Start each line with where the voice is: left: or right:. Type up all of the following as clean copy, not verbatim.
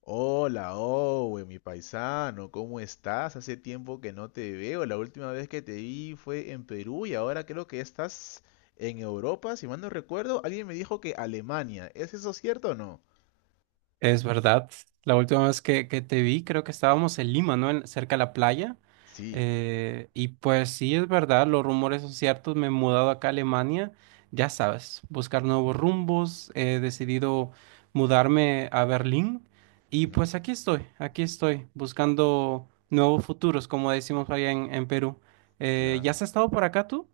left: Hola, Owe, mi paisano, ¿cómo estás? Hace tiempo que no te veo. La última vez que te vi fue en Perú y ahora creo que estás en Europa, si mal no recuerdo. Alguien me dijo que Alemania. ¿Es eso cierto o no?
right: Es verdad. La última vez que te vi, creo que estábamos en Lima, ¿no? Cerca de la playa.
left: Sí,
right: Y pues sí, es verdad, los rumores son ciertos. Me he mudado acá a Alemania, ya sabes, buscar nuevos rumbos. He decidido mudarme a Berlín. Y
left: ujú,
right: pues aquí estoy, buscando nuevos futuros, como decimos allá en Perú. ¿Ya
left: claro.
right: has estado por acá tú?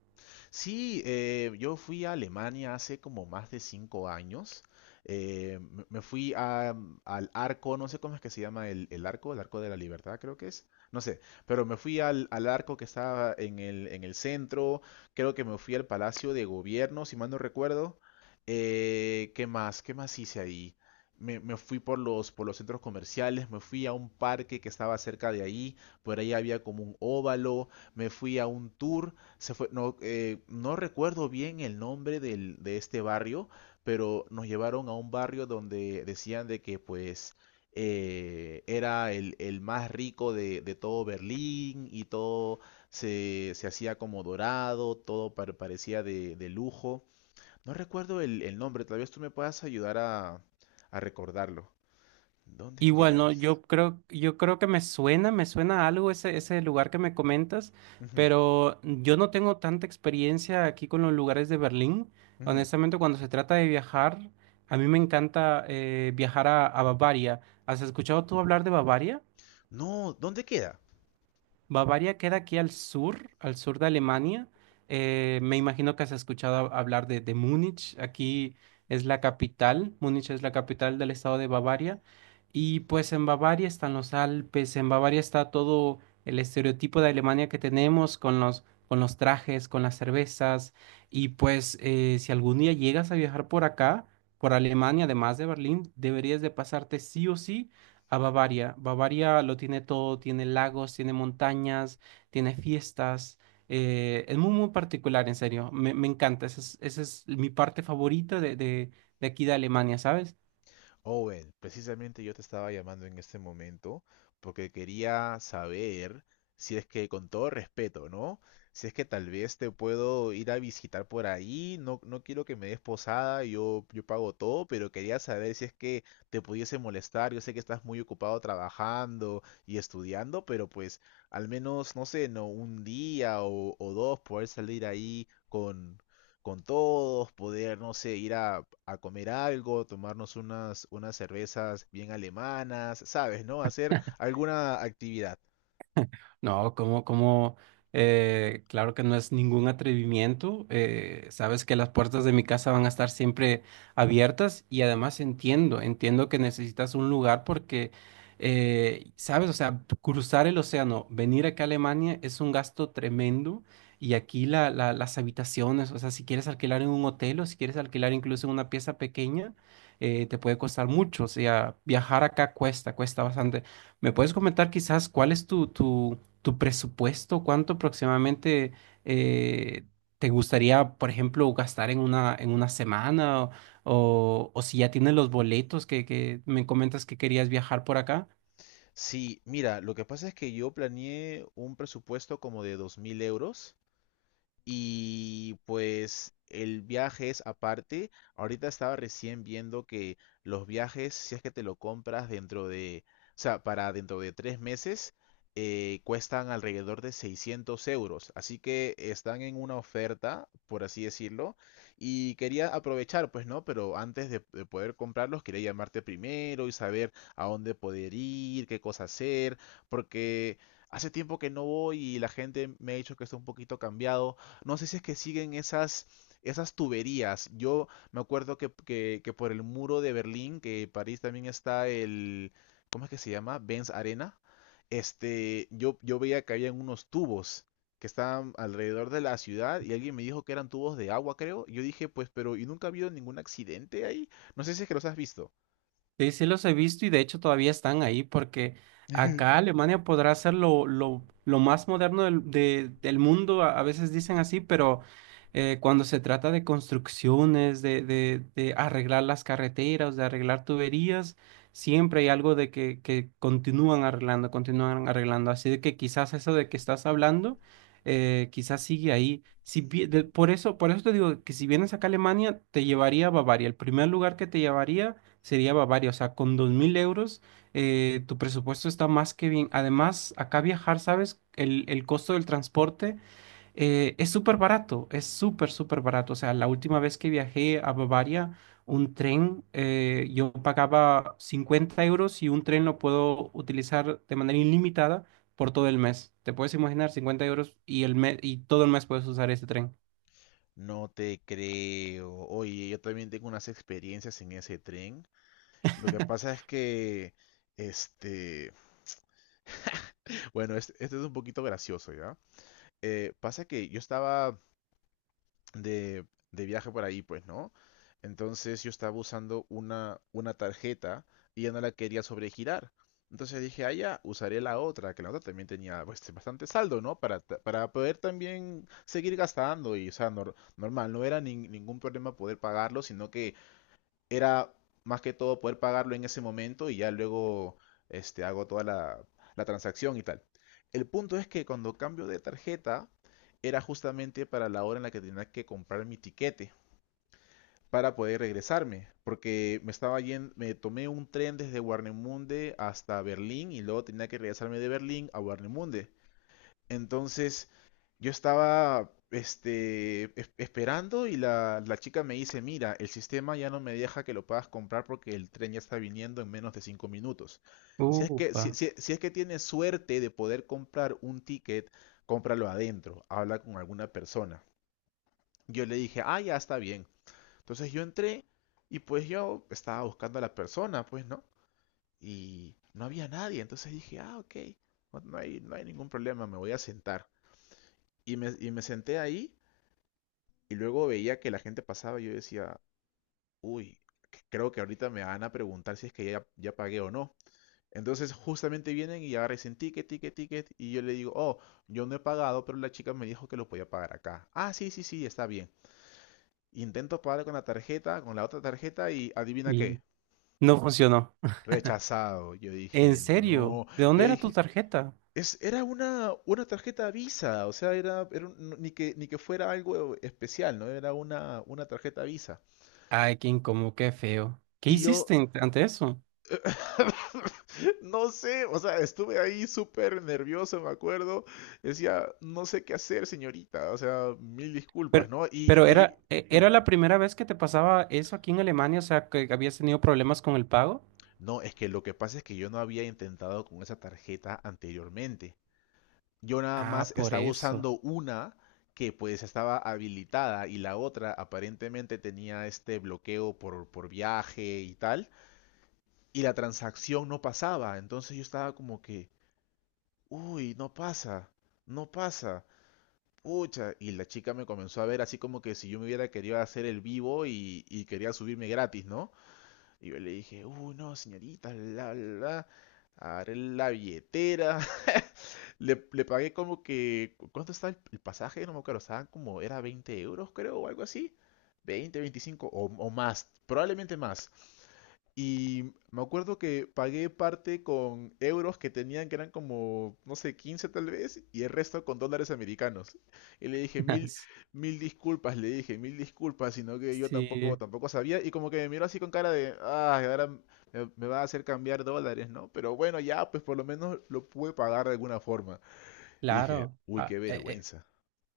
left: Sí, yo fui a Alemania hace como más de 5 años. Me fui al arco, no sé cómo es que se llama el, arco, el arco de la libertad creo que es, no sé, pero me fui al, arco que estaba en el centro, creo que me fui al Palacio de Gobierno, si mal no recuerdo. ¿Qué más? ¿Qué más hice ahí? Me fui por los centros comerciales, me fui a un parque que estaba cerca de ahí, por ahí había como un óvalo, me fui a un tour, se fue, no, no recuerdo bien el nombre de este barrio, pero nos llevaron a un barrio donde decían de que pues era el, más rico de todo Berlín y todo se hacía como dorado, todo parecía de, lujo. No recuerdo el nombre, tal vez tú me puedas ayudar a recordarlo. ¿Dónde es que
right: Igual,
left: era
right: no,
left: eso?
right: yo creo que me suena algo ese lugar que me comentas,
left: Ujú,
right: pero yo no tengo tanta experiencia aquí con los lugares de Berlín.
left: ujú.
right: Honestamente, cuando se trata de viajar, a mí me encanta viajar a Bavaria. ¿Has escuchado tú hablar de Bavaria?
left: No, ¿dónde queda?
right: Bavaria queda aquí al sur de Alemania. Me imagino que has escuchado hablar de Múnich. Aquí es la capital. Múnich es la capital del estado de Bavaria. Y pues en Bavaria están los Alpes, en Bavaria está todo el estereotipo de Alemania que tenemos con los trajes, con las cervezas. Y pues si algún día llegas a viajar por acá, por Alemania, además de Berlín, deberías de pasarte sí o sí a Bavaria. Bavaria lo tiene todo, tiene lagos, tiene montañas, tiene fiestas. Es muy, muy particular, en serio. Me encanta. Esa es mi parte favorita de aquí de Alemania, ¿sabes?
left: Owen, precisamente yo te estaba llamando en este momento porque quería saber si es que con todo respeto, ¿no? Si es que tal vez te puedo ir a visitar por ahí, no, no quiero que me des posada, yo, pago todo, pero quería saber si es que te pudiese molestar, yo sé que estás muy ocupado trabajando y estudiando, pero pues al menos, no sé, no un día o, dos poder salir ahí con todos, poder, no sé, ir a, comer algo, tomarnos unas cervezas bien alemanas, ¿sabes? ¿No? Hacer alguna actividad.
right: No, claro que no es ningún atrevimiento. Sabes que las puertas de mi casa van a estar siempre abiertas y además entiendo, entiendo que necesitas un lugar porque, sabes, o sea, cruzar el océano, venir acá a Alemania es un gasto tremendo y aquí las habitaciones, o sea, si quieres alquilar en un hotel o si quieres alquilar incluso en una pieza pequeña, te puede costar mucho. O sea, viajar acá cuesta, cuesta bastante. ¿Me puedes comentar quizás cuál es tu presupuesto, cuánto aproximadamente eh, te gustaría, por ejemplo, gastar en una semana o si ya tienes los boletos que me comentas que querías viajar por acá?
left: Sí, mira, lo que pasa es que yo planeé un presupuesto como de 2.000 euros. Y pues el viaje es aparte. Ahorita estaba recién viendo que los viajes, si es que te lo compras dentro de, o sea, para dentro de 3 meses, cuestan alrededor de 600 euros. Así que están en una oferta, por así decirlo. Y quería aprovechar, pues no, pero antes de, poder comprarlos, quería llamarte primero y saber a dónde poder ir, qué cosa hacer, porque hace tiempo que no voy y la gente me ha dicho que está un poquito cambiado. No sé si es que siguen esas, tuberías. Yo me acuerdo que, que por el muro de Berlín, que París también está el, ¿cómo es que se llama? Benz Arena. Yo veía que habían unos tubos que estaban alrededor de la ciudad y alguien me dijo que eran tubos de agua, creo. Yo dije, pues, pero ¿y nunca ha habido ningún accidente ahí? No sé si es que los has visto.
right: Sí, sí los he visto y de hecho todavía están ahí porque acá Alemania podrá ser lo más moderno del mundo, a veces dicen así, pero cuando se trata de construcciones, de arreglar las carreteras, de arreglar tuberías, siempre hay algo de que continúan arreglando, continúan arreglando. Así de que quizás eso de que estás hablando, quizás sigue ahí. Si, vi- de- Por eso, por eso te digo que si vienes acá a Alemania, te llevaría a Bavaria. El primer lugar que te llevaría sería Bavaria. O sea, con 2000 € tu presupuesto está más que bien. Además, acá viajar, ¿sabes? El costo del transporte es súper barato, es súper, súper barato. O sea, la última vez que viajé a Bavaria, un tren, yo pagaba 50 € y un tren lo puedo utilizar de manera ilimitada por todo el mes. Te puedes imaginar 50 € y, el mes, y todo el mes puedes usar ese tren.
left: No te creo. Oye, yo también tengo unas experiencias en ese tren. Lo que pasa es que, este, bueno, este es un poquito gracioso, ¿ya? Pasa que yo estaba de, viaje por ahí, pues, ¿no? Entonces yo estaba usando una tarjeta y ya no la quería sobregirar. Entonces dije, ah, ya, usaré la otra, que la otra también tenía pues, bastante saldo, ¿no? Para poder también seguir gastando y, o sea, normal, no era ningún problema poder pagarlo, sino que era más que todo poder pagarlo en ese momento y ya luego hago toda la, transacción y tal. El punto es que cuando cambio de tarjeta era justamente para la hora en la que tenía que comprar mi tiquete para poder regresarme, porque me estaba yendo, me tomé un tren desde Warnemunde hasta Berlín y luego tenía que regresarme de Berlín a Warnemunde. Entonces, yo estaba esperando y la chica me dice, mira, el sistema ya no me deja que lo puedas comprar porque el tren ya está viniendo en menos de 5 minutos. Si es que, si,
right: Upa.
left: si- si es que tienes suerte de poder comprar un ticket, cómpralo adentro, habla con alguna persona. Yo le dije, ah, ya está bien. Entonces yo entré y pues yo estaba buscando a la persona, pues, ¿no? Y no había nadie, entonces dije, ah, ok, no hay ningún problema, me voy a sentar. Y me senté ahí y luego veía que la gente pasaba y yo decía, uy, creo que ahorita me van a preguntar si es que ya, pagué o no. Entonces justamente vienen y agarran ticket, ticket, ticket y yo le digo, oh, yo no he pagado, pero la chica me dijo que lo podía pagar acá. Ah, sí, sí, sí, está bien. Intento pagar con la tarjeta, con la otra tarjeta y adivina
right: Y
left: qué,
right: no funcionó.
left: rechazado. Yo
right: ¿En
left: dije,
right: serio?
left: no.
right: ¿De
left: Yo
right: dónde era tu
left: dije,
right: tarjeta?
left: era una, tarjeta Visa, o sea, era ni que fuera algo especial, ¿no? Era una tarjeta Visa.
right: Ay, qué incómodo, qué feo. ¿Qué
left: Y yo,
right: hiciste ante eso?
left: no sé, o sea, estuve ahí súper nervioso, me acuerdo. Decía, no sé qué hacer, señorita, o sea, mil disculpas,
right: Pero,
left: ¿no? Y,
right: pero
left: y
right: era, ¿era
left: dime,
right: la primera vez que te pasaba eso aquí en Alemania? O sea, que habías tenido problemas con el pago.
left: no, es que lo que pasa es que yo no había intentado con esa tarjeta anteriormente. Yo nada
right: Ah,
left: más
right: por
left: estaba
right: eso.
left: usando una que pues estaba habilitada y la otra aparentemente tenía este bloqueo por, viaje y tal. Y la transacción no pasaba. Entonces yo estaba como que, uy, no pasa, no pasa. Pucha, y la chica me comenzó a ver así como que si yo me hubiera querido hacer el vivo y, quería subirme gratis, ¿no? Y yo le dije, uy, no, señorita, agarré la billetera. Le pagué como que, ¿cuánto estaba el, pasaje? No me acuerdo, estaban como, era 20 euros creo o algo así. 20, 25 o más, probablemente más. Y me acuerdo que pagué parte con euros que tenían, que eran como, no sé, 15 tal vez, y el resto con dólares americanos. Y le dije mil, mil disculpas, le dije mil disculpas, sino que yo tampoco,
right: Sí,
left: tampoco sabía. Y como que me miró así con cara de, ah, ahora me, va a hacer cambiar dólares, ¿no? Pero bueno, ya, pues por lo menos lo pude pagar de alguna forma. Y dije,
right: claro.
left: uy, qué vergüenza.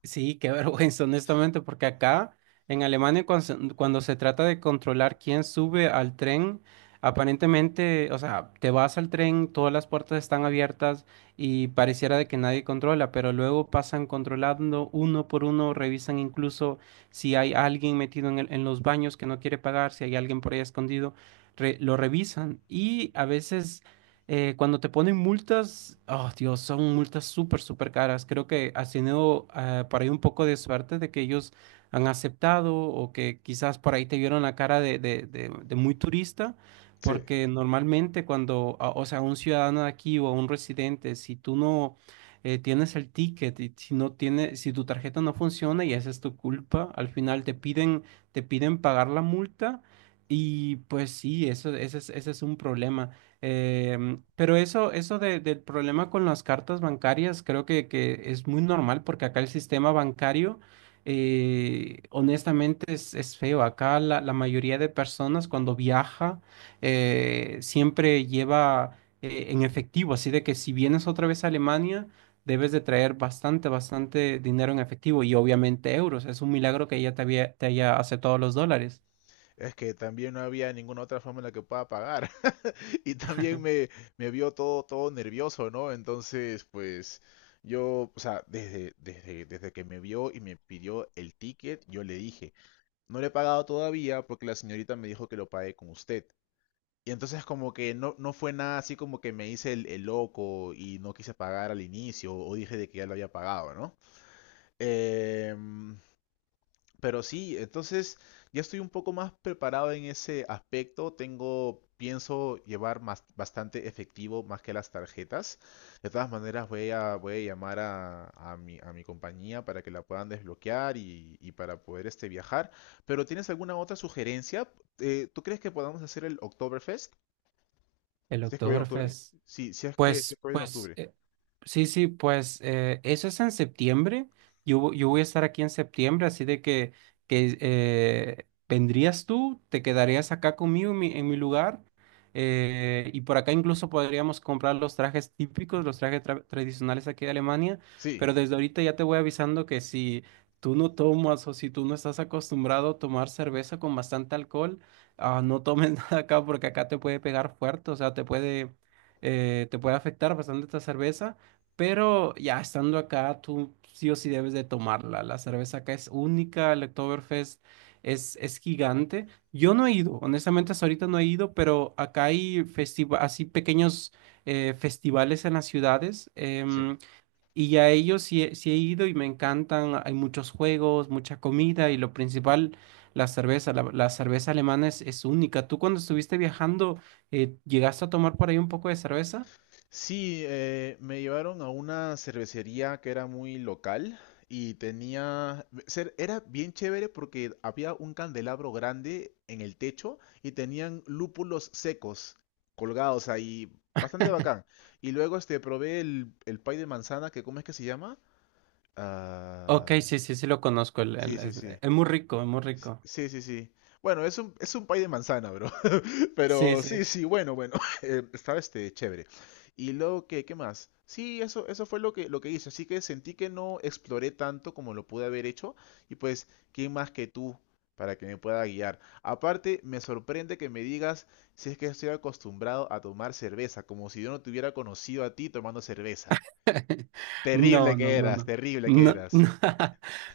right: Sí, qué vergüenza, honestamente, porque acá en Alemania cuando cuando se trata de controlar quién sube al tren, aparentemente, o sea, te vas al tren, todas las puertas están abiertas y pareciera de que nadie controla, pero luego pasan controlando uno por uno, revisan incluso si hay alguien metido en los baños que no quiere pagar, si hay alguien por ahí escondido, lo revisan y a veces cuando te ponen multas, oh Dios, son multas súper, súper caras. Creo que has tenido por ahí un poco de suerte de que ellos han aceptado o que quizás por ahí te vieron la cara de muy turista,
left: Sí,
right: porque normalmente cuando, o sea, un ciudadano de aquí o un residente, si tú no tienes el ticket y si no tiene, si tu tarjeta no funciona y esa es tu culpa, al final te piden pagar la multa y pues sí, eso, ese es un problema. Pero eso del problema con las cartas bancarias, creo que es muy normal porque acá el sistema bancario, honestamente, es feo. Acá la, la mayoría de personas cuando viaja siempre lleva en efectivo, así de que si vienes otra vez a Alemania, debes de traer bastante, bastante dinero en efectivo y obviamente euros. Es un milagro que te haya aceptado los dólares.
left: es que también no había ninguna otra forma en la que pueda pagar. Y también me, vio todo, todo nervioso, ¿no? Entonces, pues yo, o sea, desde que me vio y me pidió el ticket, yo le dije, no le he pagado todavía porque la señorita me dijo que lo pague con usted. Y entonces como que no, no fue nada así como que me hice el loco y no quise pagar al inicio o dije de que ya lo había pagado, ¿no? Em, pero sí, entonces ya estoy un poco más preparado en ese aspecto. Pienso llevar más, bastante efectivo más que las tarjetas. De todas maneras, voy a, llamar a mi compañía para que la puedan desbloquear y para poder viajar. Pero ¿tienes alguna otra sugerencia? ¿Tú crees que podamos hacer el Oktoberfest?
right: El
left: Si es que voy en octubre.
right: Oktoberfest.
left: Sí, si es que, si
right: Pues,
left: es que voy en
right: pues.
left: octubre.
right: Sí, sí, pues eso es en septiembre. Yo, yo voy a estar aquí en septiembre, así de que vendrías tú, te quedarías acá conmigo en mi lugar. Y por acá incluso podríamos comprar los trajes típicos, los trajes tradicionales aquí de Alemania.
left: Sí,
right: Pero desde ahorita ya te voy avisando que si tú no tomas o si tú no estás acostumbrado a tomar cerveza con bastante alcohol, ah, no tomes nada acá porque acá te puede pegar fuerte, o sea, te puede afectar bastante esta cerveza. Pero ya estando acá, tú sí o sí debes de tomarla. La cerveza acá es única, el Oktoberfest es gigante. Yo no he ido, honestamente hasta ahorita no he ido, pero acá hay así pequeños festivales en las ciudades
left: sí.
right: y a ellos sí, sí he ido y me encantan. Hay muchos juegos, mucha comida y lo principal, la cerveza. La cerveza alemana es única. ¿Tú cuando estuviste viajando, llegaste a tomar por ahí un poco de cerveza?
left: Sí, me llevaron a una cervecería que era muy local y tenía. Era bien chévere porque había un candelabro grande en el techo y tenían lúpulos secos colgados ahí. Bastante bacán. Y luego probé el, pay de manzana que, ¿cómo es que se llama? Ah,
right: Ok, sí, sí, sí lo conozco.
left: sí, sí, sí.
right: Es muy rico, es muy rico.
left: Sí, sí, sí. Bueno, es un pay de manzana, bro.
right: Sí,
left: Pero sí,
right: sí.
left: sí, bueno, bueno. Estaba chévere. Y luego, ¿qué, más? Sí, eso, fue lo que hice. Así que sentí que no exploré tanto como lo pude haber hecho. Y pues, ¿quién más que tú para que me pueda guiar? Aparte, me sorprende que me digas si es que estoy acostumbrado a tomar cerveza, como si yo no te hubiera conocido a ti tomando cerveza.
right: No,
left: Terrible
right: no,
left: que
right: no,
left: eras,
right: no.
left: terrible que
right: No,
left: eras.
right: no,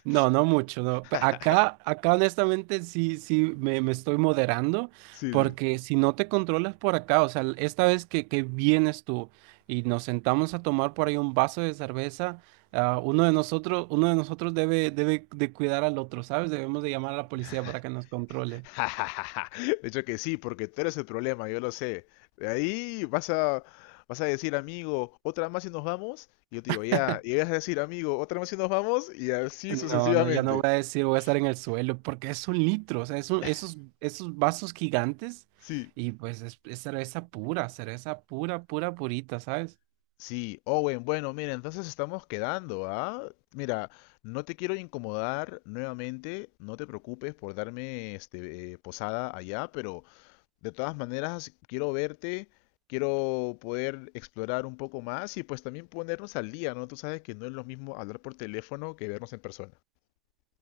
right: no, no mucho, no. Acá, acá honestamente sí, sí, me estoy moderando
left: Sí, sí.
right: porque si no te controlas por acá, o sea, esta vez que vienes tú y nos sentamos a tomar por ahí un vaso de cerveza, ah, uno de nosotros debe, debe de cuidar al otro, ¿sabes? Debemos de llamar a la policía para que nos controle.
left: De hecho que sí, porque tú eres el problema, yo lo sé. De ahí vas a decir, amigo, otra más y nos vamos. Y yo te digo, ya. Y vas a decir, amigo, otra más y nos vamos. Y así
right: No, no, ya no voy
left: sucesivamente.
right: a decir, voy a estar en el suelo, porque es un litro, o sea, esos, esos vasos gigantes
left: Sí.
right: y pues es cerveza pura, pura, purita, ¿sabes?
left: Sí, Owen, bueno, mira, entonces estamos quedando, ¿ah? Mira, no te quiero incomodar nuevamente, no te preocupes por darme posada allá, pero de todas maneras, quiero verte, quiero poder explorar un poco más y pues también ponernos al día, ¿no? Tú sabes que no es lo mismo hablar por teléfono que vernos en persona.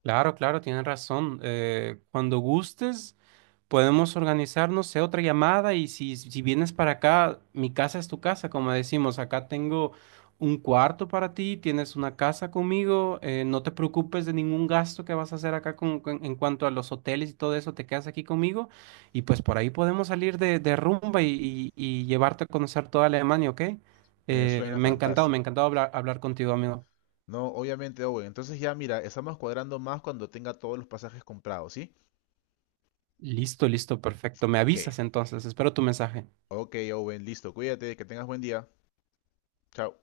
right: Claro, claro, tienes razón. Cuando gustes. Podemos organizarnos, sé, otra llamada y si, si vienes para acá, mi casa es tu casa, como decimos, acá tengo un cuarto para ti, tienes una casa conmigo, no te preocupes de ningún gasto que vas a hacer acá en cuanto a los hoteles y todo eso, te quedas aquí conmigo y pues por ahí podemos salir de rumba y llevarte a conocer toda Alemania, ¿ok?
left: Me
right: Eh,
left: suena
right: me ha encantado, me ha
left: fantástico.
right: encantado hablar, hablar contigo, amigo.
left: No, obviamente, Owen. Entonces ya mira, estamos cuadrando más cuando tenga todos los pasajes comprados, ¿sí?
right: Listo, listo, perfecto. Me
left: ¿Qué?
right: avisas entonces, espero tu mensaje.
left: Ok, Owen, listo. Cuídate, que tengas buen día. Chao.